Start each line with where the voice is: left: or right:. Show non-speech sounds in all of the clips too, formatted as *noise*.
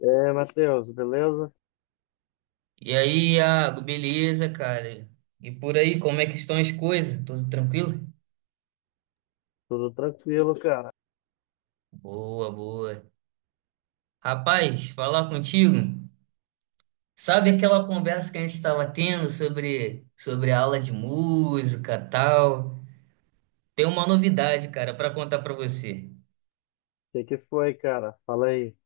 left: É, aí, Matheus, beleza?
right: E aí, Iago, beleza, cara? E por aí, como é que estão as coisas? Tudo tranquilo?
left: Tudo tranquilo, cara.
right: Boa, boa. Rapaz, falar contigo. Sabe aquela conversa que a gente estava tendo sobre a aula de música, tal? Tem uma novidade, cara, para contar para você.
left: O que que foi, cara? Fala aí.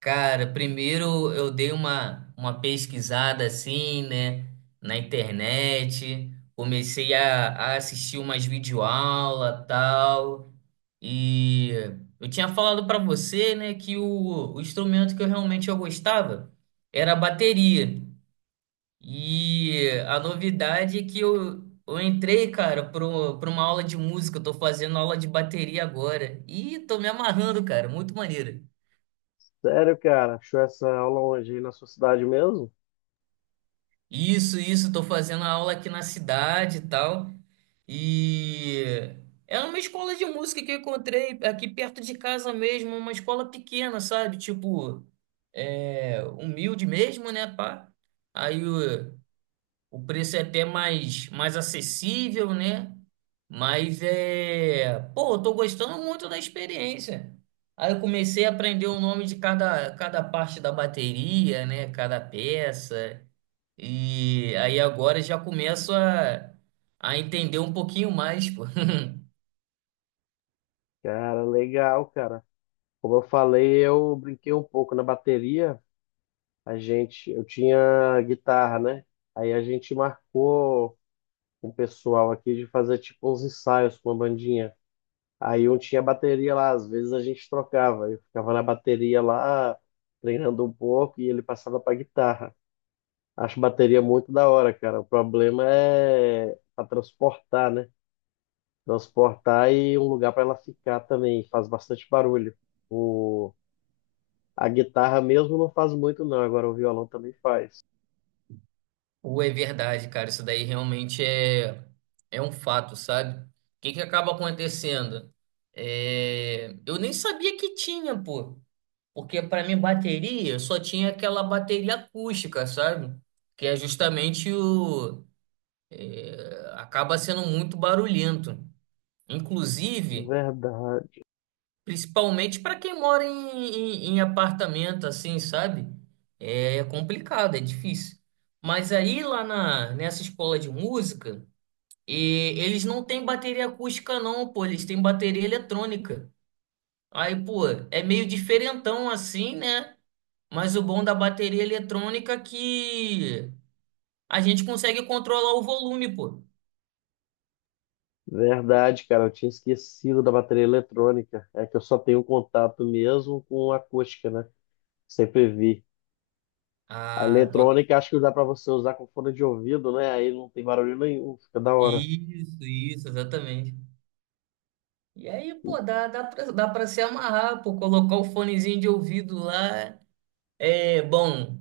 right: Cara, primeiro eu dei uma pesquisada assim, né, na internet. Comecei a assistir umas videoaulas, tal. E eu tinha falado para você, né, que o instrumento que eu realmente eu gostava era a bateria. E a novidade é que eu entrei, cara, para uma aula de música. Eu tô fazendo aula de bateria agora. E tô me amarrando, cara, muito maneiro.
left: Sério, cara? Achou essa aula hoje aí na sua cidade mesmo?
right: Isso, tô fazendo a aula aqui na cidade e tal. E era uma escola de música que eu encontrei aqui perto de casa mesmo, uma escola pequena, sabe? Tipo, é, humilde mesmo, né, pá? Aí o preço é até mais, mais acessível, né? Mas é, pô, eu tô gostando muito da experiência. Aí eu comecei a aprender o nome de cada, cada parte da bateria, né? Cada peça. E aí agora já começo a entender um pouquinho mais, pô. *laughs*
left: Cara, legal, cara. Como eu falei, eu brinquei um pouco na bateria. A gente, eu tinha guitarra, né? Aí a gente marcou com o pessoal aqui de fazer tipo uns ensaios com a bandinha. Aí um tinha bateria lá, às vezes a gente trocava. Eu ficava na bateria lá, treinando um pouco e ele passava pra guitarra. Acho bateria muito da hora, cara. O problema é para transportar, né? Transportar e um lugar para ela ficar também. Faz bastante barulho. O... A guitarra mesmo não faz muito, não. Agora o violão também faz.
right: Ou é verdade, cara, isso daí realmente é, é um fato, sabe? O que que acaba acontecendo? É, eu nem sabia que tinha, pô. Porque pra mim bateria, eu só tinha aquela bateria acústica, sabe? Que é justamente o... é, acaba sendo muito barulhento. Inclusive...
left: Verdade,
right: Principalmente para quem mora em apartamento, assim, sabe? É é complicado, é difícil. Mas aí lá na, nessa escola de música, eles não têm bateria acústica, não, pô, eles têm bateria eletrônica. Aí, pô, é meio diferentão assim, né? Mas o bom da bateria eletrônica é que a gente consegue controlar o volume, pô.
left: verdade, cara. Eu tinha esquecido da bateria eletrônica. É que eu só tenho contato mesmo com acústica, né? Sempre vi. A
right: Ah, bota.
left: eletrônica acho que dá para você usar com fone de ouvido, né? Aí não tem barulho nenhum, fica da hora.
right: Isso, exatamente. E aí, pô, dá pra se amarrar, pô, colocar o fonezinho de ouvido lá. É, bom,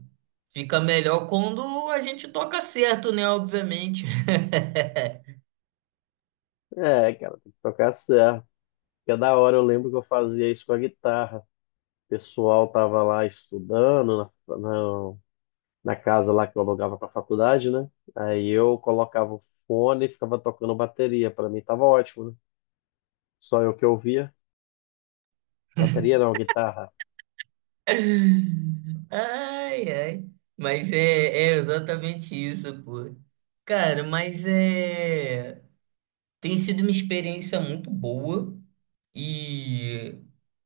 right: fica melhor quando a gente toca certo, né? Obviamente.
left: É, cara, tem que tocar certo. Que é da hora, eu lembro que eu fazia isso com a guitarra. O pessoal tava lá estudando na casa lá que eu alugava para faculdade, né? Aí eu colocava o fone e ficava tocando bateria. Para mim tava ótimo, né? Só eu que ouvia. Bateria não, guitarra.
right: *laughs* Ai, ai. Mas é, é exatamente isso, pô. Cara, mas é. Tem sido uma experiência muito boa e,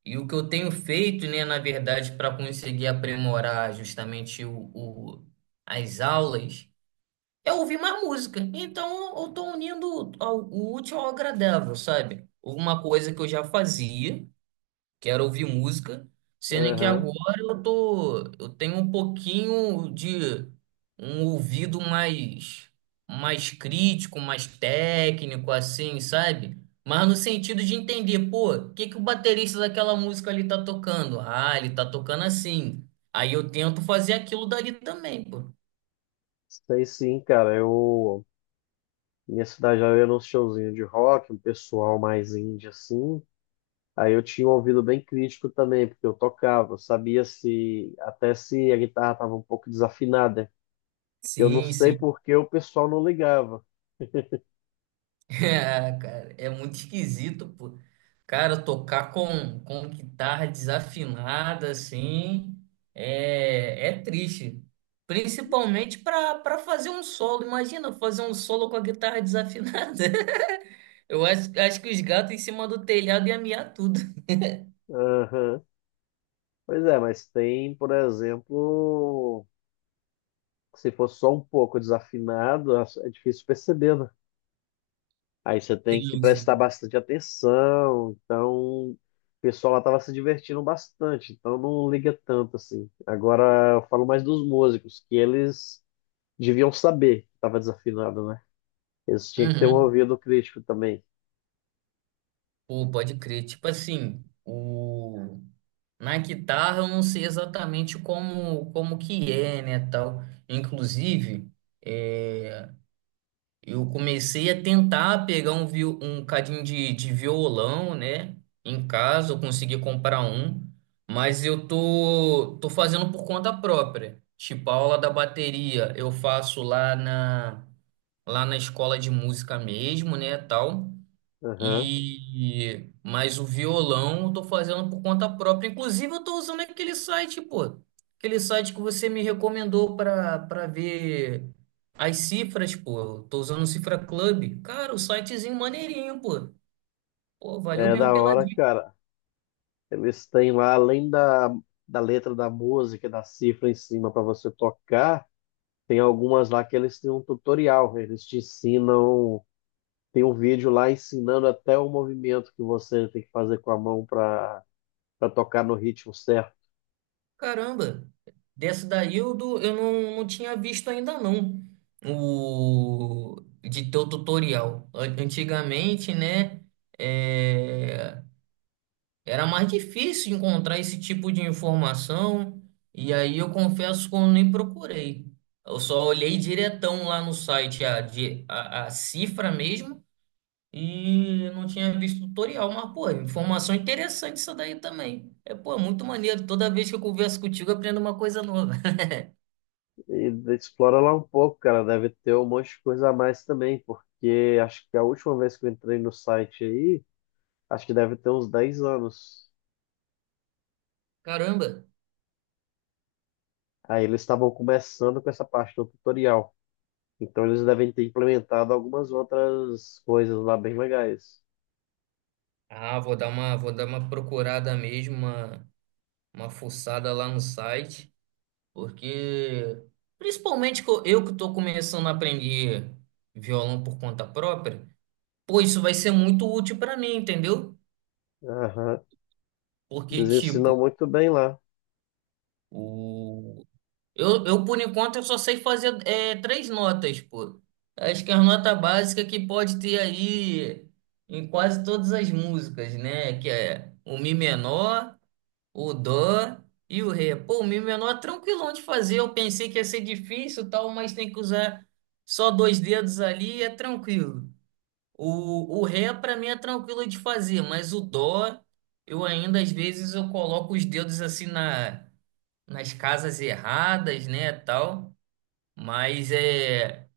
right: e o que eu tenho feito, né, na verdade, para conseguir aprimorar justamente as aulas eu ouvi uma música. Então eu tô unindo o útil ao agradável, sabe? Uma coisa que eu já fazia, que era ouvir música, sendo que
left: Aham.
right: agora eu tô, eu tenho um pouquinho de um ouvido mais crítico, mais técnico assim, sabe? Mas no sentido de entender, pô, o que que o baterista daquela música ali tá tocando? Ah, ele tá tocando assim. Aí eu tento fazer aquilo dali também, pô.
left: Sei sim, cara. Eu, minha cidade já era um showzinho de rock, um pessoal mais indie assim. Aí eu tinha um ouvido bem crítico também, porque eu tocava, eu sabia se até se a guitarra estava um pouco desafinada. Eu não
right: Sim,
left: sei
right: sim.
left: por que o pessoal não ligava.
right: É, cara, é muito esquisito, pô. Cara, tocar com guitarra desafinada, assim, é, é triste. Principalmente para fazer um solo. Imagina fazer um solo com a guitarra desafinada. *laughs* Eu acho, acho que os gatos em cima do telhado iam miar tudo.
left: Aham. Pois é, mas tem, por exemplo, se for só um pouco desafinado, é difícil perceber, né? Aí você tem que
right: Sim,
left: prestar
right: sim.
left: bastante atenção. Então, o pessoal lá estava se divertindo bastante, então não liga tanto assim. Agora eu falo mais dos músicos, que eles deviam saber que estava desafinado, né? Eles tinham que ter um
right: Uhum.
left: ouvido crítico também.
right: Pô, pode crer. Tipo assim, o... na guitarra eu não sei exatamente como, como que é, né, tal. Inclusive. É, Eu comecei a tentar pegar um, um cadinho de violão, né? Em casa, eu consegui comprar um, mas eu tô, tô fazendo por conta própria. Tipo, a aula da bateria eu faço lá na escola de música mesmo, né? Tal.
left: Aham.
right: E mas o violão eu tô fazendo por conta própria. Inclusive eu tô usando aquele site, pô. Aquele site que você me recomendou para ver as cifras, pô. Eu tô usando o Cifra Club. Cara, o sitezinho maneirinho, pô. Pô, valeu
left: É
right: mesmo
left: da
right: pela
left: hora,
right: dica.
left: cara. Eles têm lá, além da, da letra da música, da cifra em cima para você tocar, tem algumas lá que eles têm um tutorial. Eles te ensinam, tem um vídeo lá ensinando até o movimento que você tem que fazer com a mão para tocar no ritmo certo.
right: Caramba. Dessa daí eu não tinha visto ainda não. O de teu tutorial. Antigamente, né? eh, Era mais difícil encontrar esse tipo de informação, e aí eu confesso que eu nem procurei. Eu só olhei diretão lá no site a cifra mesmo e não tinha visto tutorial, mas, pô, informação interessante isso daí também. É, pô, muito maneiro. Toda vez que eu converso contigo, eu aprendo uma coisa nova. *laughs*
left: E explora lá um pouco, cara. Deve ter um monte de coisa a mais também, porque acho que a última vez que eu entrei no site aí, acho que deve ter uns 10 anos.
right: Caramba!
left: Aí eles estavam começando com essa parte do tutorial. Então eles devem ter implementado algumas outras coisas lá bem legais.
right: Ah, vou dar uma procurada mesmo, uma fuçada lá no site. Porque, principalmente que eu que estou começando a aprender violão por conta própria, pô, isso vai ser muito útil para mim, entendeu?
left: Aham.
right: Porque,
left: Eles ensinam
right: tipo,
left: muito bem lá.
right: o... eu, por enquanto, eu só sei fazer é, três notas, pô. Acho que é a nota básica que pode ter aí em quase todas as músicas, né? Que é o Mi menor, o Dó e o Ré. Pô, o Mi menor é tranquilão de fazer. Eu pensei que ia ser difícil, e tal, mas tem que usar só dois dedos ali e é tranquilo. O Ré para mim é tranquilo de fazer, mas o Dó eu ainda às vezes eu coloco os dedos assim na, nas casas erradas, né, tal. Mas é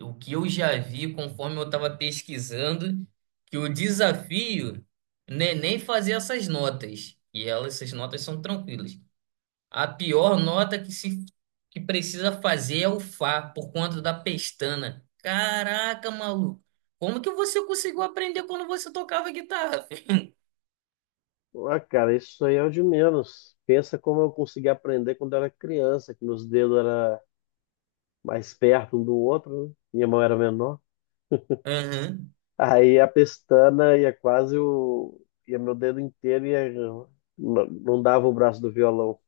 right: o que eu já vi conforme eu estava pesquisando que o desafio não é nem fazer essas notas. E elas, essas notas são tranquilas. A pior nota que se que precisa fazer é o Fá, por conta da pestana. Caraca, maluco. Como que você conseguiu aprender quando você tocava guitarra, filho?
left: Ah, cara, isso aí é o de menos. Pensa como eu consegui aprender quando era criança, que meus dedos eram mais perto um do outro, né? Minha mão era menor.
right: Aham.
left: Aí a pestana ia quase o... ia meu dedo inteiro e não dava o braço do violão.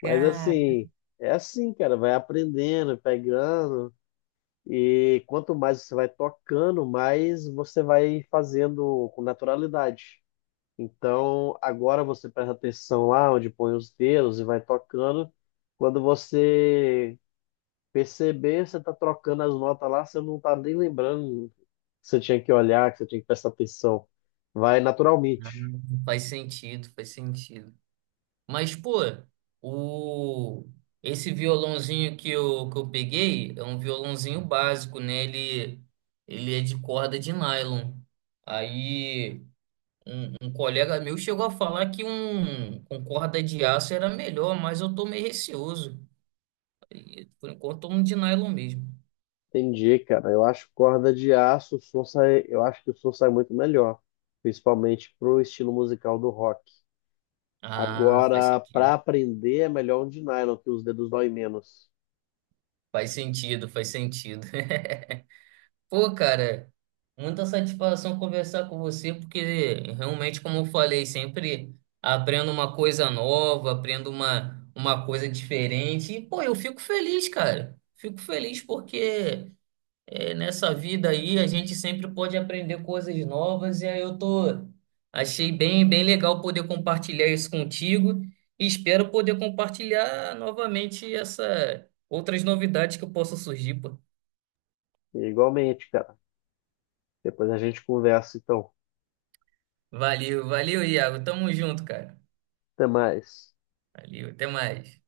left: Mas assim, é assim, cara, vai aprendendo, pegando. E quanto mais você vai tocando, mais você vai fazendo com naturalidade. Então, agora você presta atenção lá onde põe os dedos e vai tocando. Quando você perceber, você está trocando as notas lá, você não está nem lembrando que você tinha que olhar, que você tinha que prestar atenção. Vai naturalmente.
right: faz sentido, faz sentido. Mas, pô, o... esse violãozinho que eu peguei é um violãozinho básico, né? Ele é de corda de nylon. Aí. Um colega meu chegou a falar que um com corda de aço era melhor, mas eu tô meio receoso. E, por enquanto, tô um de nylon mesmo.
left: Entendi, cara. Eu acho corda de aço, o som sai, eu acho que o som sai muito melhor, principalmente pro estilo musical do rock.
right: Ah, faz
left: Agora, para
right: sentido.
left: aprender, é melhor um de nylon, que os dedos doem menos.
right: Faz sentido, faz sentido. *laughs* Pô, cara, muita satisfação conversar com você, porque realmente, como eu falei, sempre aprendo uma coisa nova, aprendo uma coisa diferente. E, pô, eu fico feliz, cara. Fico feliz porque. É, nessa vida aí a gente sempre pode aprender coisas novas e aí eu tô achei bem bem legal poder compartilhar isso contigo e espero poder compartilhar novamente essa outras novidades que possam surgir, pô.
left: E igualmente, cara. Depois a gente conversa, então.
right: Valeu, valeu, Iago. Tamo junto, cara.
left: Até mais.
right: Valeu, até mais.